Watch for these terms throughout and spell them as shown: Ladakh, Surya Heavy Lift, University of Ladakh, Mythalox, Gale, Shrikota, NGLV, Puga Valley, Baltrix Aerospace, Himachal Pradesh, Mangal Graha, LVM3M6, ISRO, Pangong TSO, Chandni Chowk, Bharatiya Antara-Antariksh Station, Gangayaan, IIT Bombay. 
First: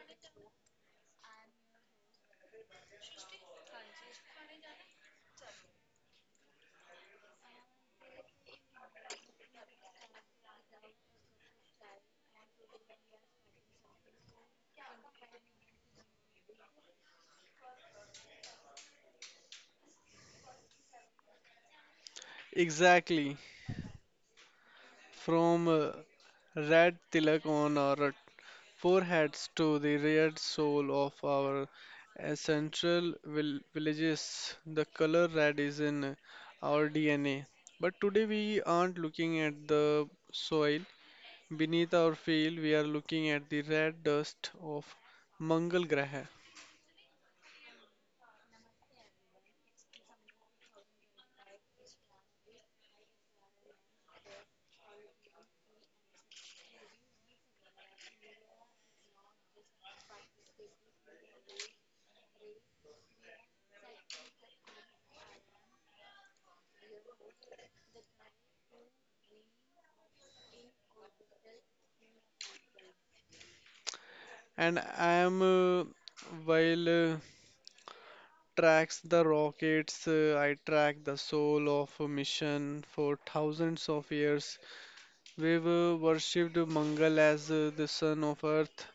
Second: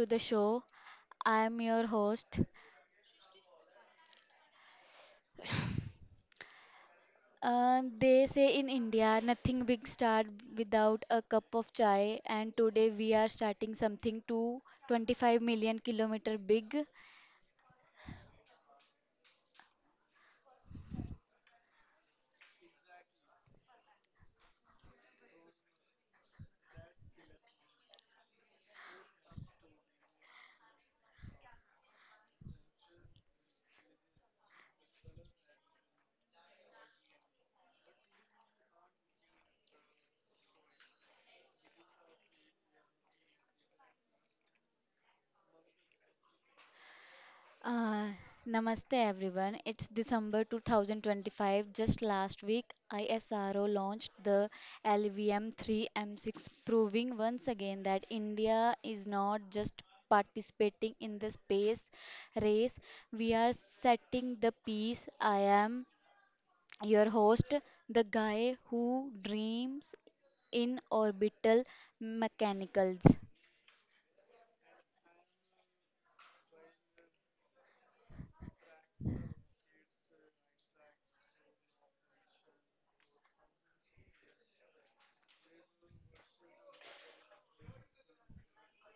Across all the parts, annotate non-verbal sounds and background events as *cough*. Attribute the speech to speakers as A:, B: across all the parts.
A: to the show. I'm your host. They say in India, nothing big start without a cup of chai, and today we are starting something to 25 million kilometer big.
B: Exactly. From red tilak on our foreheads to the red soul of our central villages, the color red is in our DNA. But today we aren't looking at the soil beneath our field, we are looking at the red dust of Mangal Graha.
A: Uh, Namaste everyone. It's December 2025. Just last week, ISRO launched the LVM3M6, proving once again that India is not just participating in the space race, we are setting the pace. I am your host, the guy who dreams in orbital mechanicals.
B: And I am while tracks the rockets, I track the soul of a mission for thousands of years. We've worshipped Mangal as the son of earth,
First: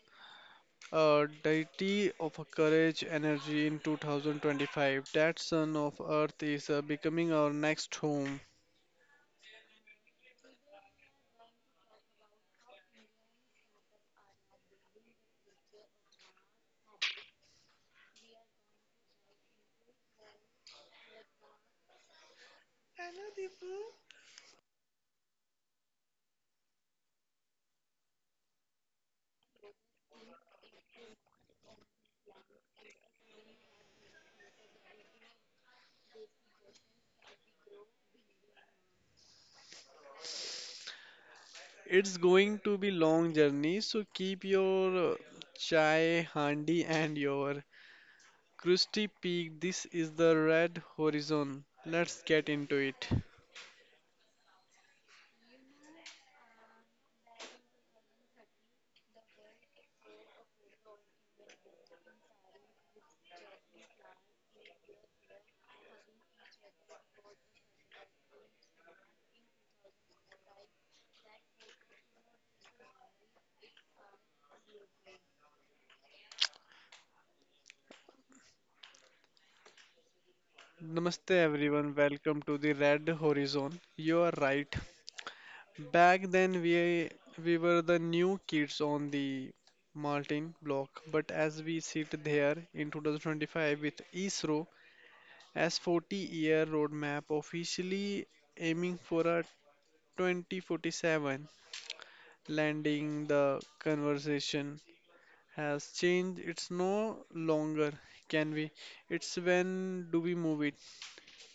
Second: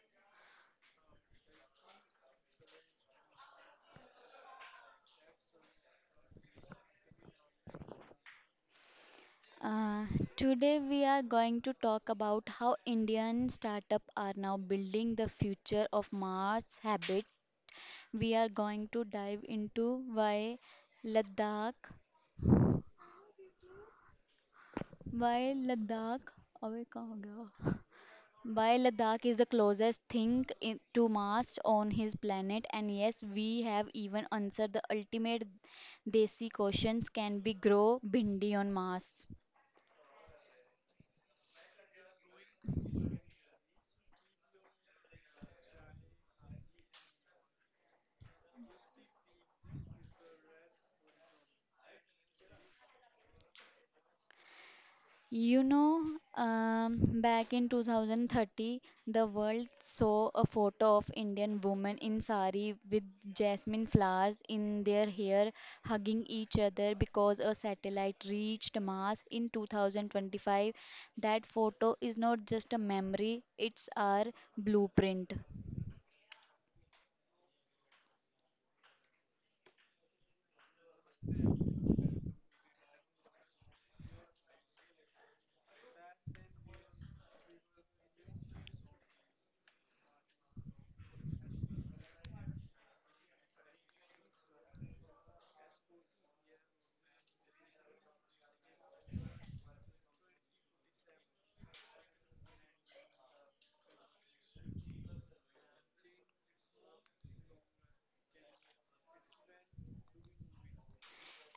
B: a deity of courage energy in 2025. That son of earth is becoming our next home.
A: Uh, Today, we are going to talk about how Indian startups are now building the future of Mars habit. We are going to dive into why Ladakh, why Ladakh, अबे कहाँ हो गया? Why Ladakh is the closest thing in, to Mars on his planet, and yes, we have even answered the ultimate desi questions: can we grow bindi on Mars?
B: It's going to be long journey, so keep your chai handy and your crusty peak. This is the red horizon. Let's get into it.
A: You know, Back in 2030, the world saw a photo of Indian women in sari with jasmine flowers in their hair, hugging each other because a satellite reached Mars in 2025. That photo is not just a memory, it's our blueprint.
B: Namaste everyone, welcome to the Red Horizon. You are right. Back then we were the new kids on the Martin block, but as we sit there in 2025 with ISRO as 40-year roadmap officially aiming for a 2047 landing, the conversation has changed. It's no longer can we? It's when do we move it?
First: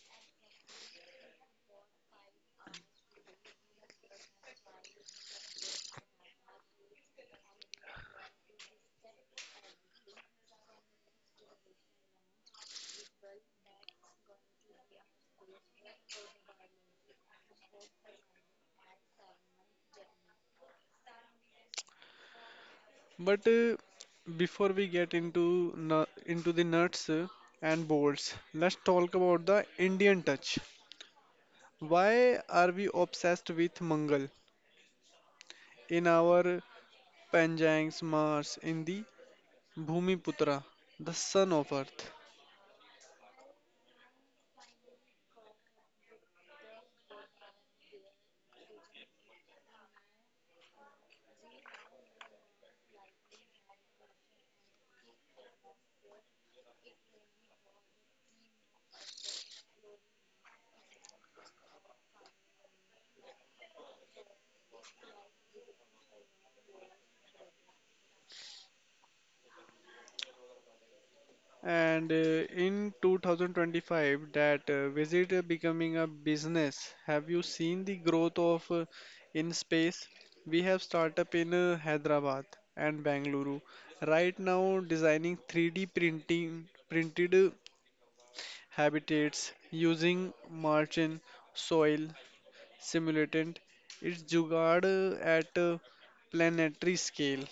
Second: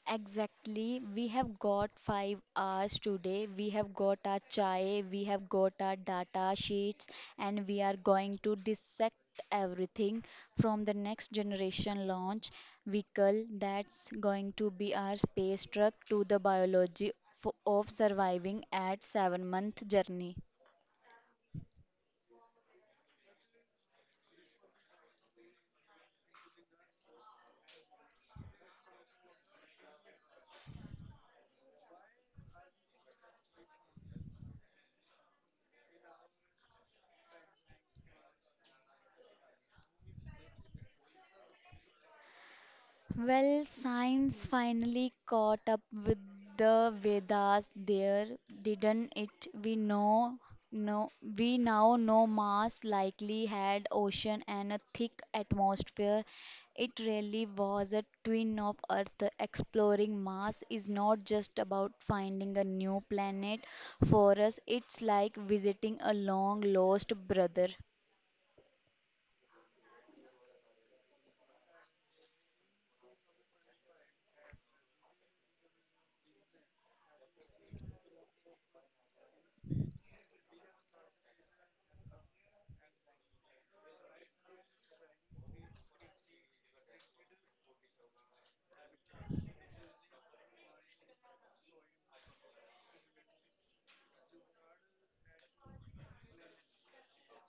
A: Exactly. We have got 5 hours today. We have got our chai, we have got our data sheets, and we are going to dissect everything from the next generation launch vehicle that's going to be our space truck to the biology of surviving at 7 month journey.
B: But before we get into nu- into the nuts and bolts, let's talk about the Indian touch. Why are we obsessed with Mangal in our Panjangs Mars in the Bhumiputra, the son of Earth?
A: Well, science finally caught up with the Vedas there, didn't it? We know no We now know Mars likely had ocean and a thick atmosphere. It really was a twin of Earth. Exploring Mars is not just about finding a new planet for us, it's like visiting a long lost brother.
B: And in 2025, that visit becoming a business. Have you seen the growth of in space? We have startup in Hyderabad and Bangalore right now designing 3D printing printed habitats using margin soil simulant. It's jugaad at planetary scale.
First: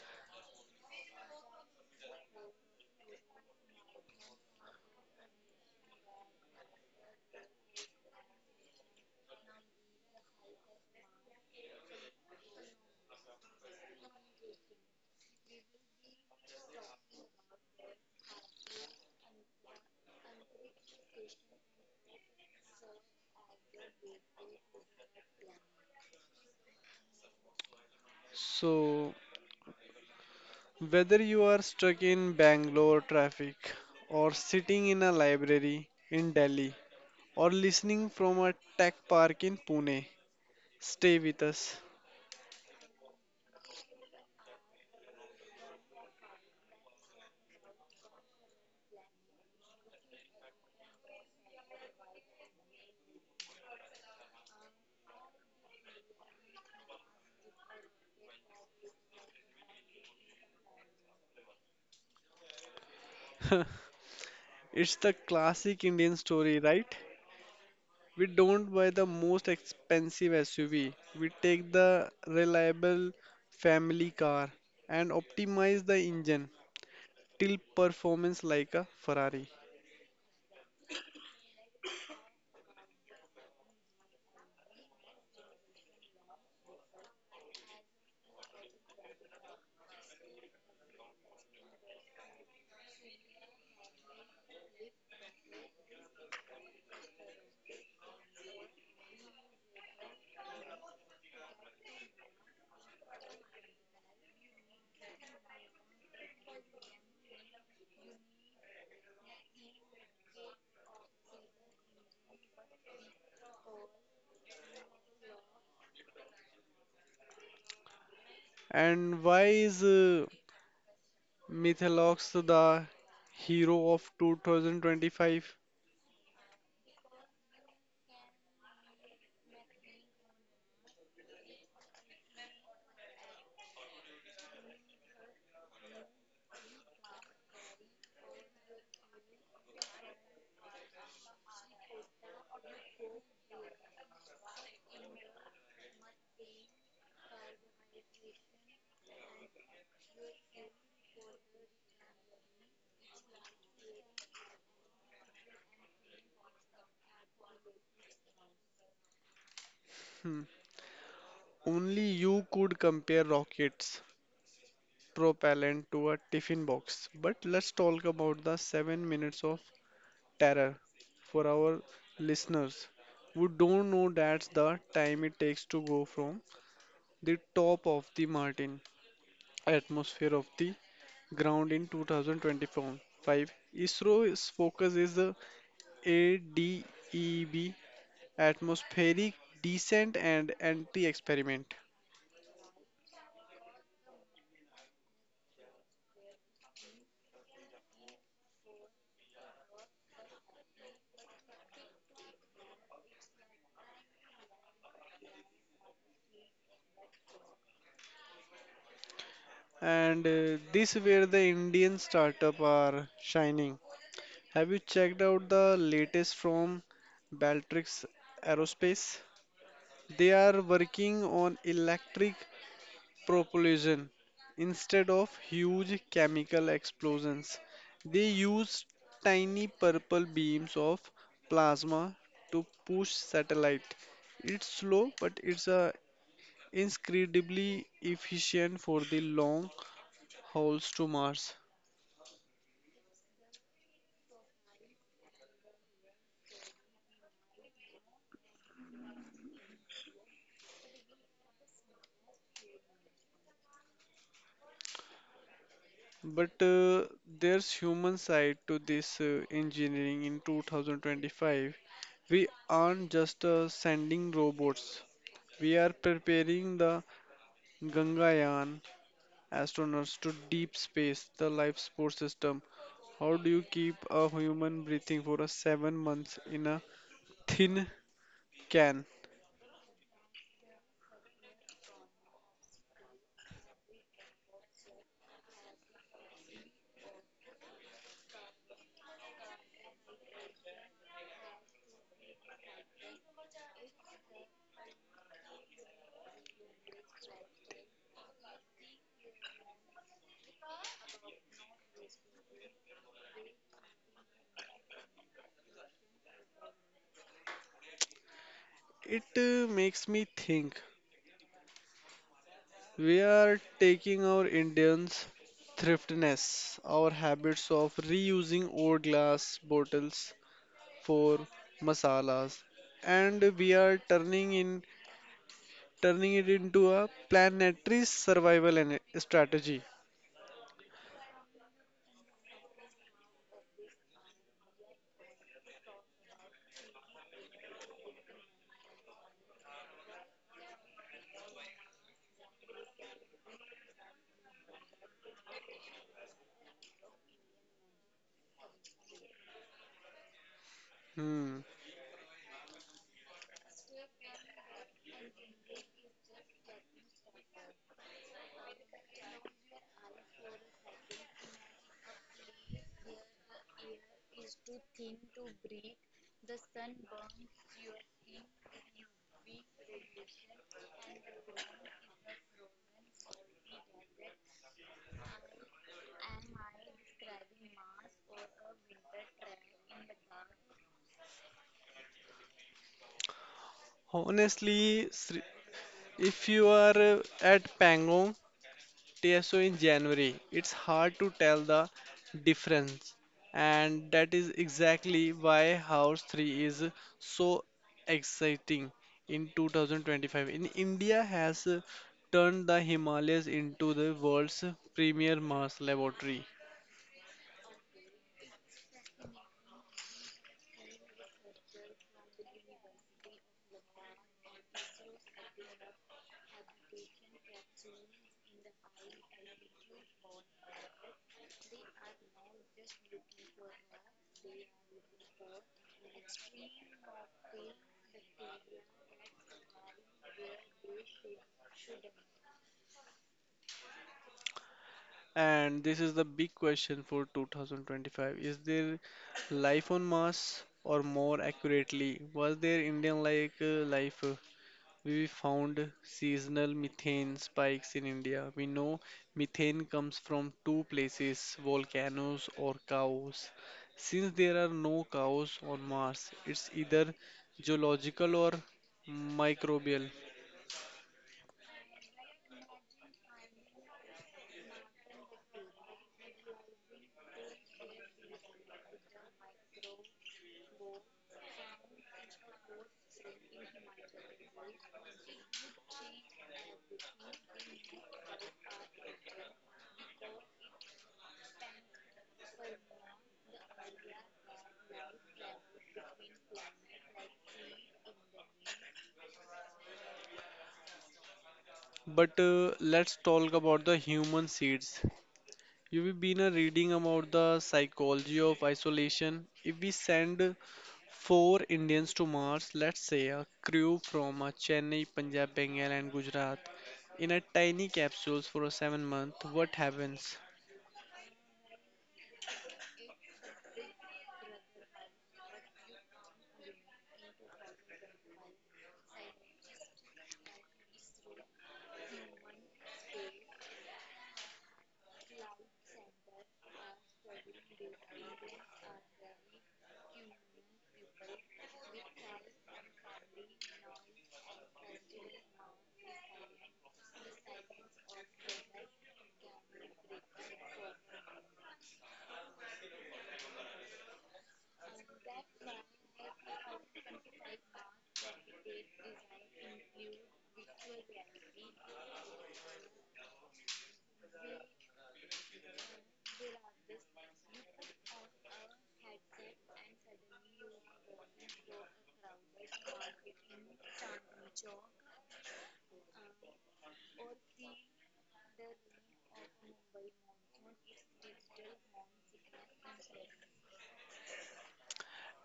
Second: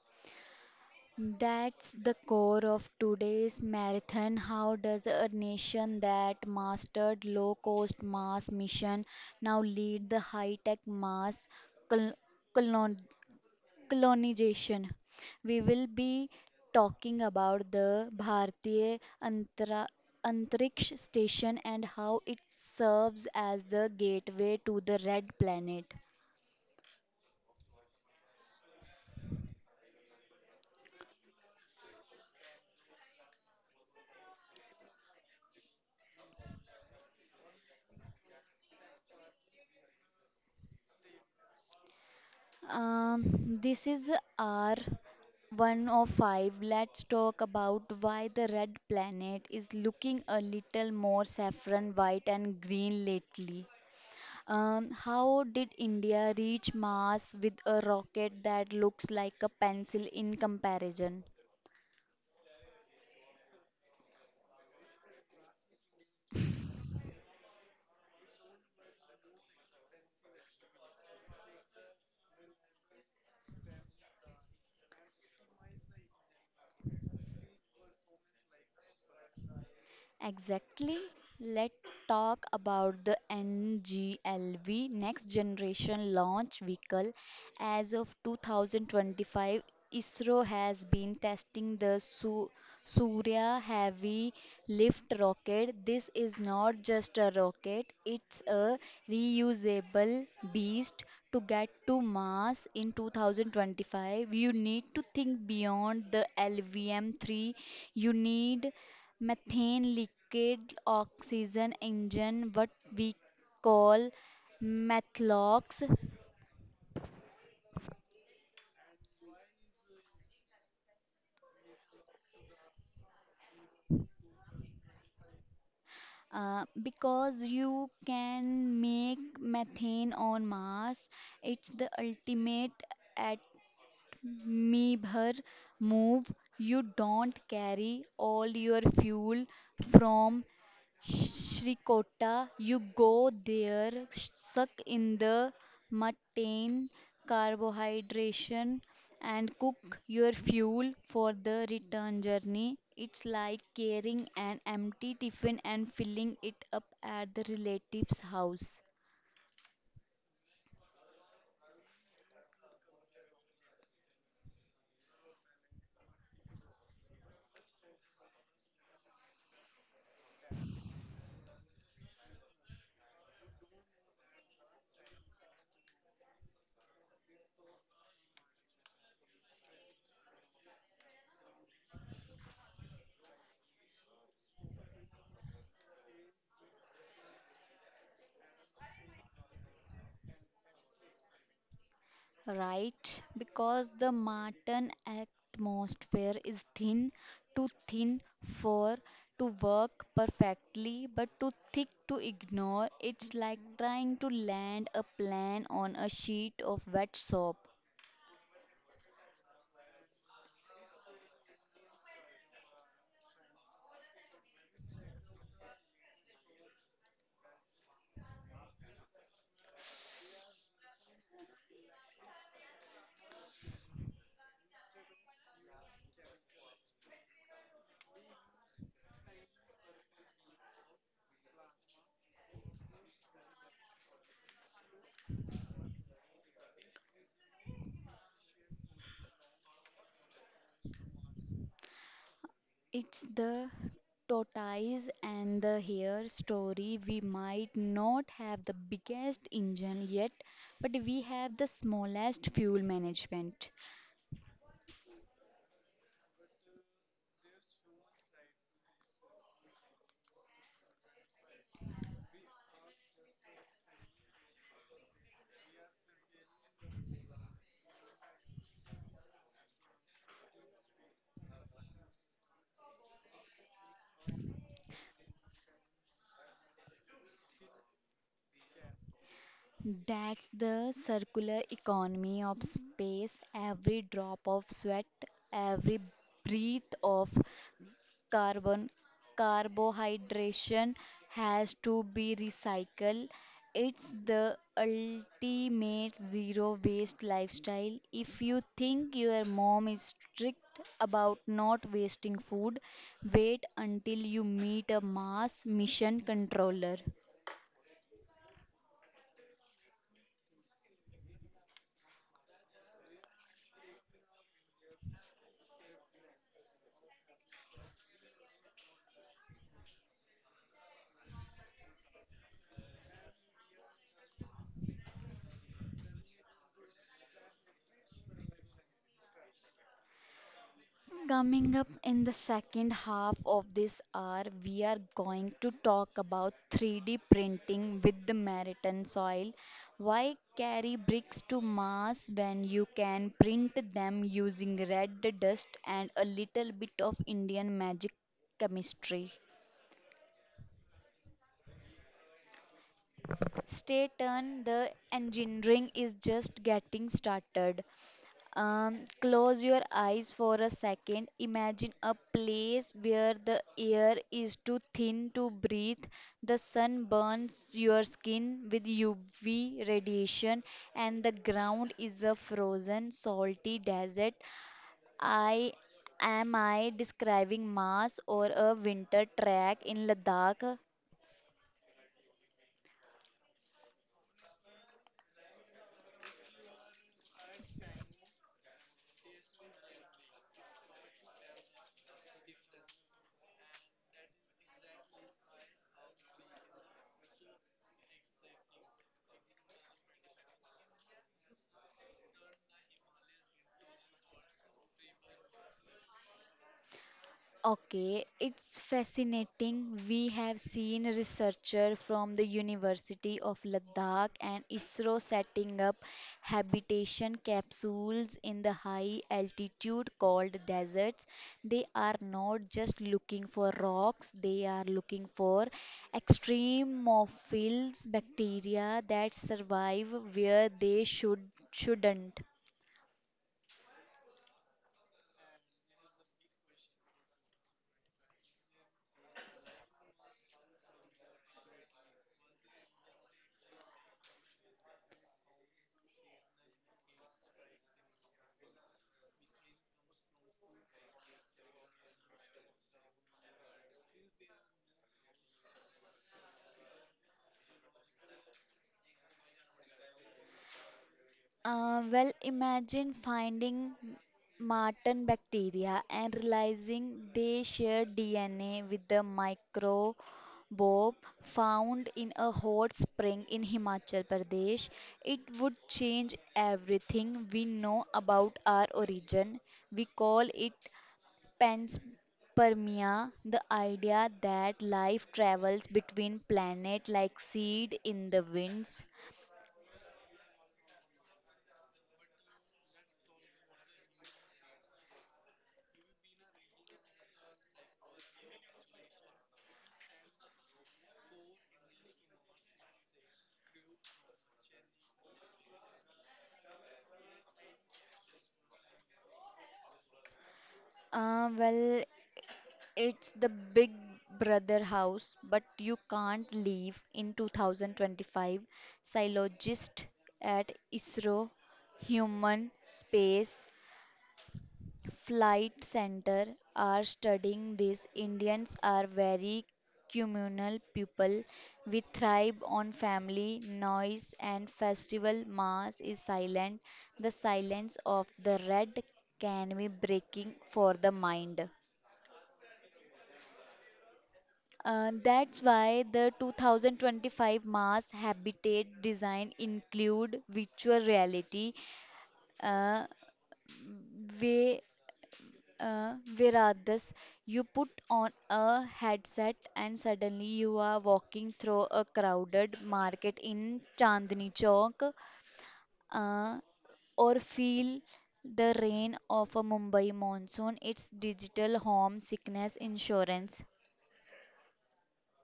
A: That's the core of today's marathon. How does a nation that mastered low cost mass mission now lead the high tech mass col- colon- colonization? We will be talking about the Antariksh Station and how it serves as the gateway to the red planet.
B: So whether you are stuck in Bangalore traffic, or sitting in a library in Delhi, or listening from a tech park in Pune, stay with us.
A: Um, this is our one of five. Let's talk about why the red planet is looking a little more saffron white and green lately. How did India reach Mars with a rocket that looks like a pencil in comparison?
B: *laughs* It's the classic Indian story, right? We don't buy the most expensive SUV, we take the reliable family car and optimize the engine till performance like a Ferrari.
A: Exactly. Let's talk about the NGLV Next Generation Launch Vehicle. As of 2025, ISRO has been testing the Surya Heavy Lift rocket. This is not just a rocket, it's a reusable beast. To get to Mars in 2025, you need to think beyond the LVM 3. You need methane liquid oxygen engine what we call methlox.
B: And why is Mythalox, the hero of 2025.
A: Because you can make methane on mars, it's the ultimate at Meebher move. You don't carry all your fuel from Shrikota. You go there, suck in the mutton carbohydration, and cook your fuel for the return journey. It's like carrying an empty tiffin and filling it up at the relative's house.
B: Hmm. Only you could compare rockets propellant to a tiffin box. But let's talk about the 7 minutes of terror for our listeners who don't know that's the time it takes to go from the top of the Martin atmosphere of the ground in 2024. 5. ISRO's focus is the ADEB atmospheric descent and anti-experiment.
A: Right, because the Martian atmosphere is thin, too thin for to work perfectly, but too thick to ignore. It's like trying to land a plane on a sheet of wet soap.
B: And this where the Indian startup are shining. Have you checked out the latest from Baltrix Aerospace? They are working on electric propulsion instead of huge chemical explosions. They use tiny purple beams of plasma to push satellite. It's slow, but it's incredibly efficient for the long hauls to Mars.
A: It's the tortoise and the hare story. We might not have the biggest engine yet, but we have the smallest fuel management.
B: But there's human side to this engineering in 2025. We aren't just sending robots. We are preparing the Gangayaan astronauts to deep space, the life support system. How do you keep a human breathing for a 7 months in a thin can?
A: That's the circular economy of space. Every drop of sweat, every breath of carbon, carbohydration has to be recycled. It's the ultimate zero waste lifestyle. If you think your mom is strict about not wasting food, wait until you meet a Mars mission controller.
B: It makes me think we are taking our Indians' thriftiness, our habits of reusing old glass bottles for masalas, and we are turning it into a planetary survival and strategy.
A: Coming up in the second half of this hour, we are going to talk about 3D printing with the maritime soil. Why carry bricks to Mars when you can print them using red dust and a little bit of Indian magic chemistry?
B: Hmm.
A: Stay tuned, the engineering is just getting started. Close your eyes for a second. Imagine a place where the air is too thin to breathe. The sun burns your skin with UV radiation, and the ground is a frozen, salty desert. I I describing Mars or a winter track in Ladakh?
B: Honestly, Sri- if you are at Pangong TSO in January, it's hard to tell the difference. And that is exactly why House 3 is so exciting in 2025. In India has turned the Himalayas into the world's premier Mars laboratory.
A: Okay, it's fascinating. We have seen researchers from the University of Ladakh and ISRO setting up habitation capsules in the high altitude called deserts. They are not just looking for rocks, they are looking for extremophils bacteria that survive where they should shouldn't.
B: And this is the big question for 2025. Is there life on Mars? Or more accurately, was there Indian like life? We found seasonal methane spikes in India. We know methane comes from two places volcanoes or cows. Since there are no cows on Mars, it's either geological or microbial.
A: Imagine finding Martin bacteria and realizing they share DNA with the microbe found in a hot spring in Himachal Pradesh. It would change everything we know about our origin. We call it panspermia, the idea that life travels between planets like seed in the winds.
B: But let's talk about the human seeds. You have been reading about the psychology of isolation. If we send four Indians to Mars, let's say a crew from Chennai, Punjab, Bengal, and Gujarat, in a tiny capsules for a 7 month, what happens?
A: Uh, well, It's the Big Brother house, but you can't leave in 2025. Psychologist at ISRO Human Space Flight Center are studying this. Indians are very communal people. We thrive on family, noise, and festival. Mass is silent. The silence of the red can be breaking for the mind. That's why the 2025 Mars habitat design include virtual reality, uh, where, where this? You put on a headset and suddenly you are walking through a crowded market in Chandni Chowk, uh, or feel the rain of a Mumbai monsoon. It's digital home sickness insurance.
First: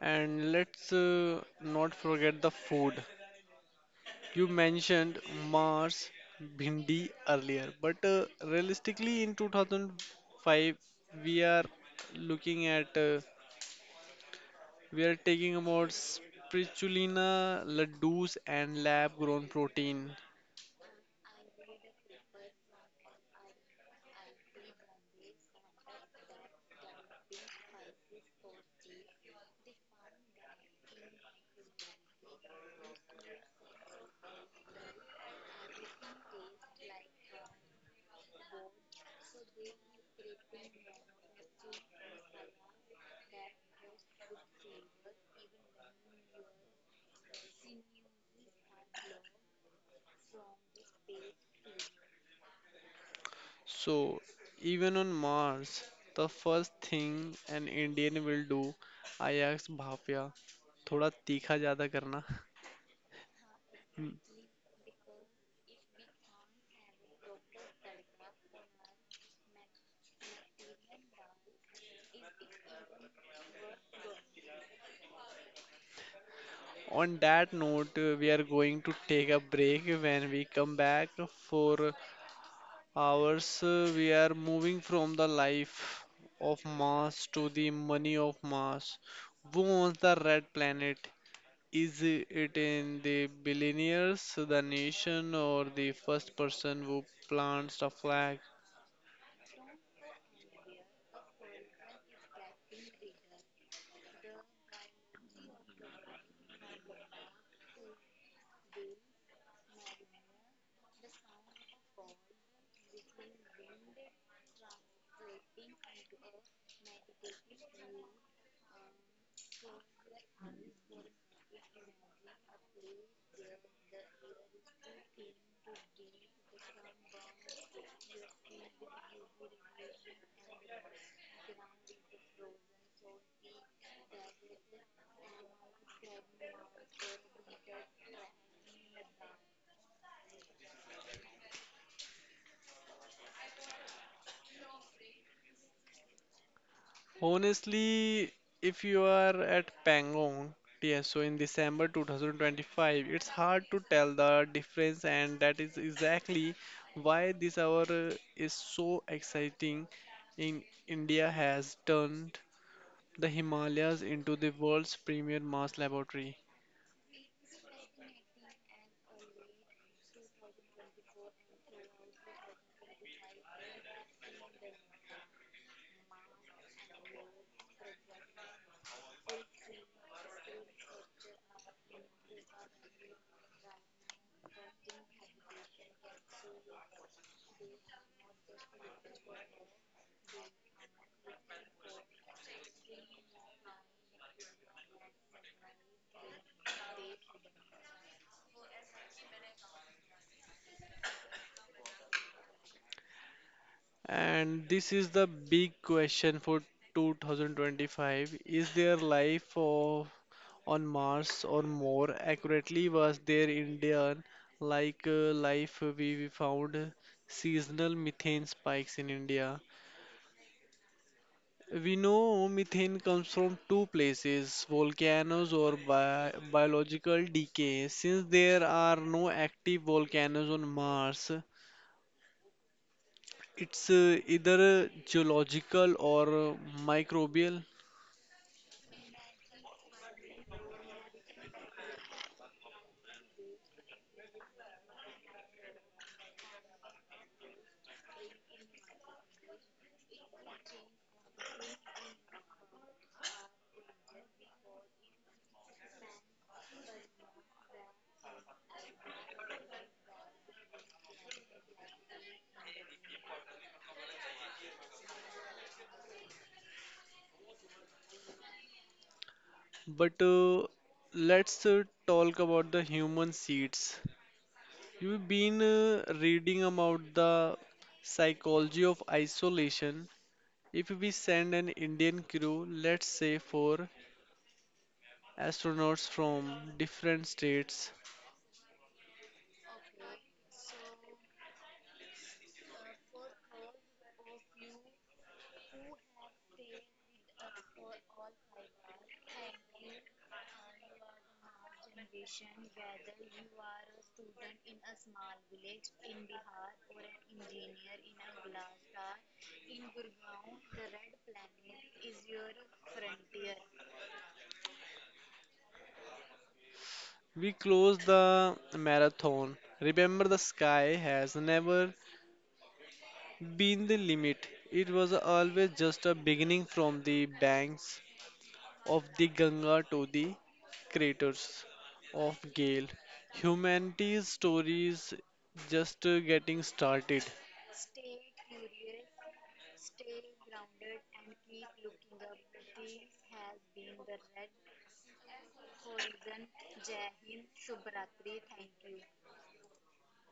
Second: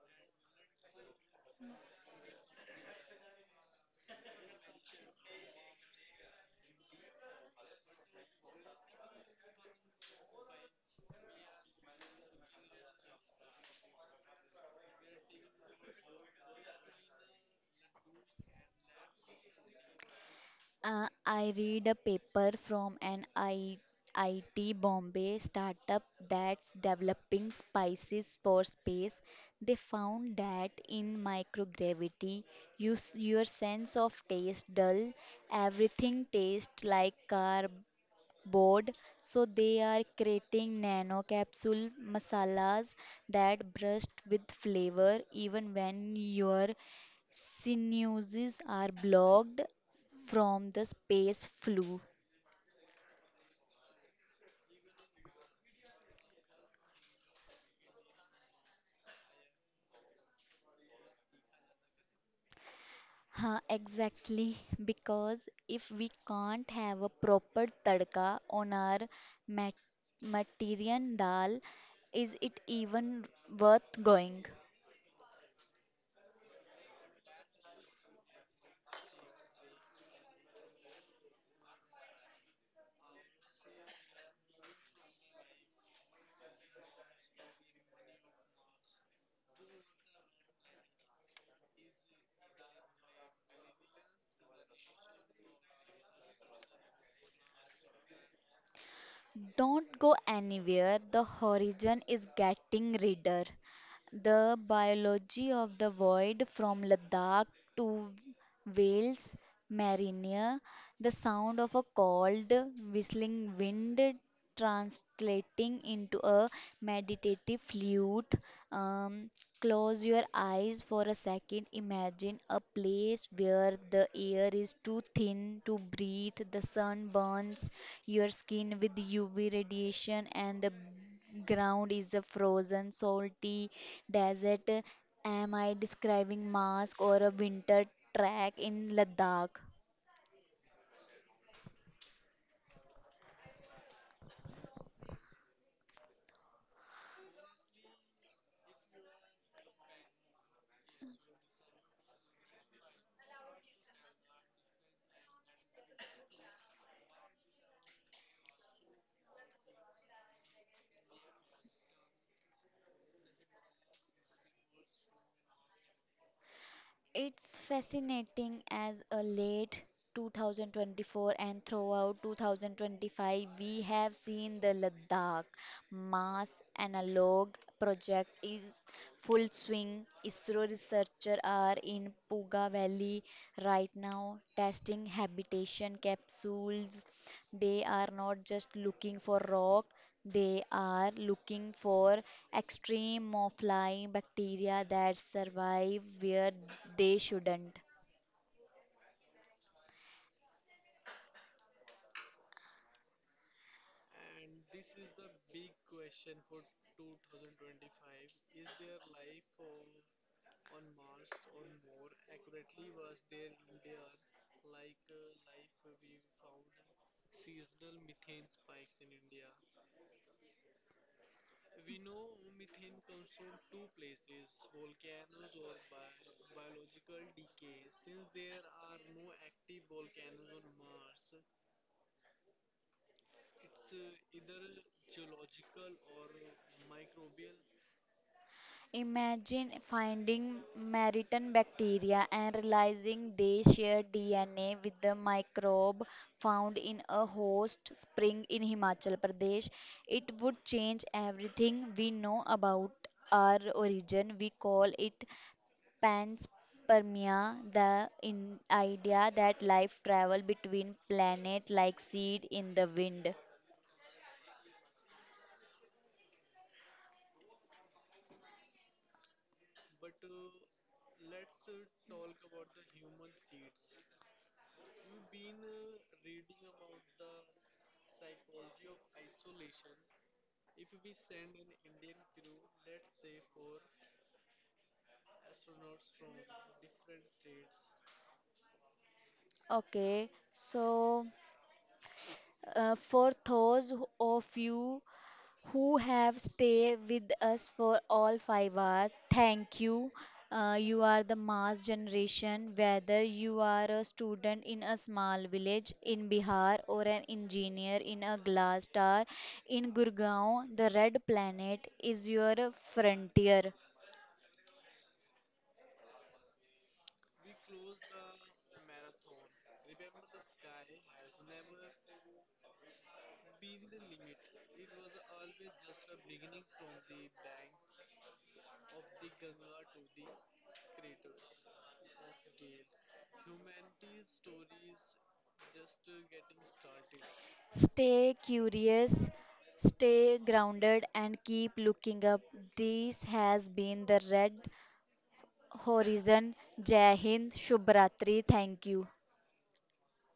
B: And let's not forget the food. You mentioned Mars bhindi earlier, but realistically in 2005 we are looking at we are taking about spirulina, ladoos, and lab grown protein.
A: I read a paper from an I IT Bombay startup that's developing spices for space. They found that in microgravity, your sense of taste dull. Everything tastes like carb board, so they are creating nano capsule masalas that burst with flavor even when your sinuses are blocked from the space flu.
B: So, even on Mars, the first thing an Indian will do, I asked Bhapya, thoda tikha jada karna.
A: Huh,
B: Hmm.
A: exactly, because if we can't have a proper tadka on our mat- materian dal, is it even worth going?
B: On that note, we are going to take a break. When we come back for hours, we are moving from the life of Mars to the money of Mars. Who owns the red planet? Is it in the billionaires, the nation, or the first person who plants the flag?
A: Don't go anywhere, the horizon is getting redder. The biology of the void from Ladakh to Wales, Marinear, the sound of a cold, whistling wind translating into a meditative flute. Um, Close your eyes for a second. Imagine a place where the air is too thin to breathe, the sun burns your skin with UV radiation, and the ground is a frozen, salty desert. Am I describing mask or a winter track in Ladakh?
B: Honestly, if you are at Pangong, yes, so in December 2025, it's hard to tell the difference, and that is exactly why this hour is so exciting. In India has turned the Himalayas into the world's premier Mars laboratory.
A: It's fascinating as a late 2024 and throughout 2025, we have seen the Ladakh Mass Analog Project is full swing. ISRO researchers are in Puga Valley right now testing habitation capsules. They are not just looking for rock, they are looking for extreme extremophilia bacteria that survive where they shouldn't.
B: And this is the big question for 2025. Is there on Mars or more accurately was there Indian like life we found seasonal methane spikes in India? We know methane comes from two places, volcanoes or bi biological decay. Since there are no active volcanoes on Mars, it's either geological or microbial.
A: Imagine finding Maritan bacteria and realizing they share DNA with the microbe found in a host spring in Himachal Pradesh. It would change everything we know about our origin. We call it Panspermia, the in idea that life travel between planet like seed in the wind.
B: But let's talk about the human seeds. You've been reading about the psychology of isolation. If we send an Indian crew, let's say four astronauts from different states,
A: Okay, so for those of you who have stayed with us for all 5 hours. Thank you. You are the mass generation, whether you are a student in a small village in Bihar or an engineer in a glass tower in Gurgaon, the red planet is your frontier.
B: we close the marathon. Remember, the sky has never been the limit, it was always just a beginning from the banks of the Ganga to the craters of Gale. Humanity's story is just getting started.
A: Stay curious, stay grounded, and keep looking up. This has been the red horizon. Jai Hind, Shubh Ratri. Thank you.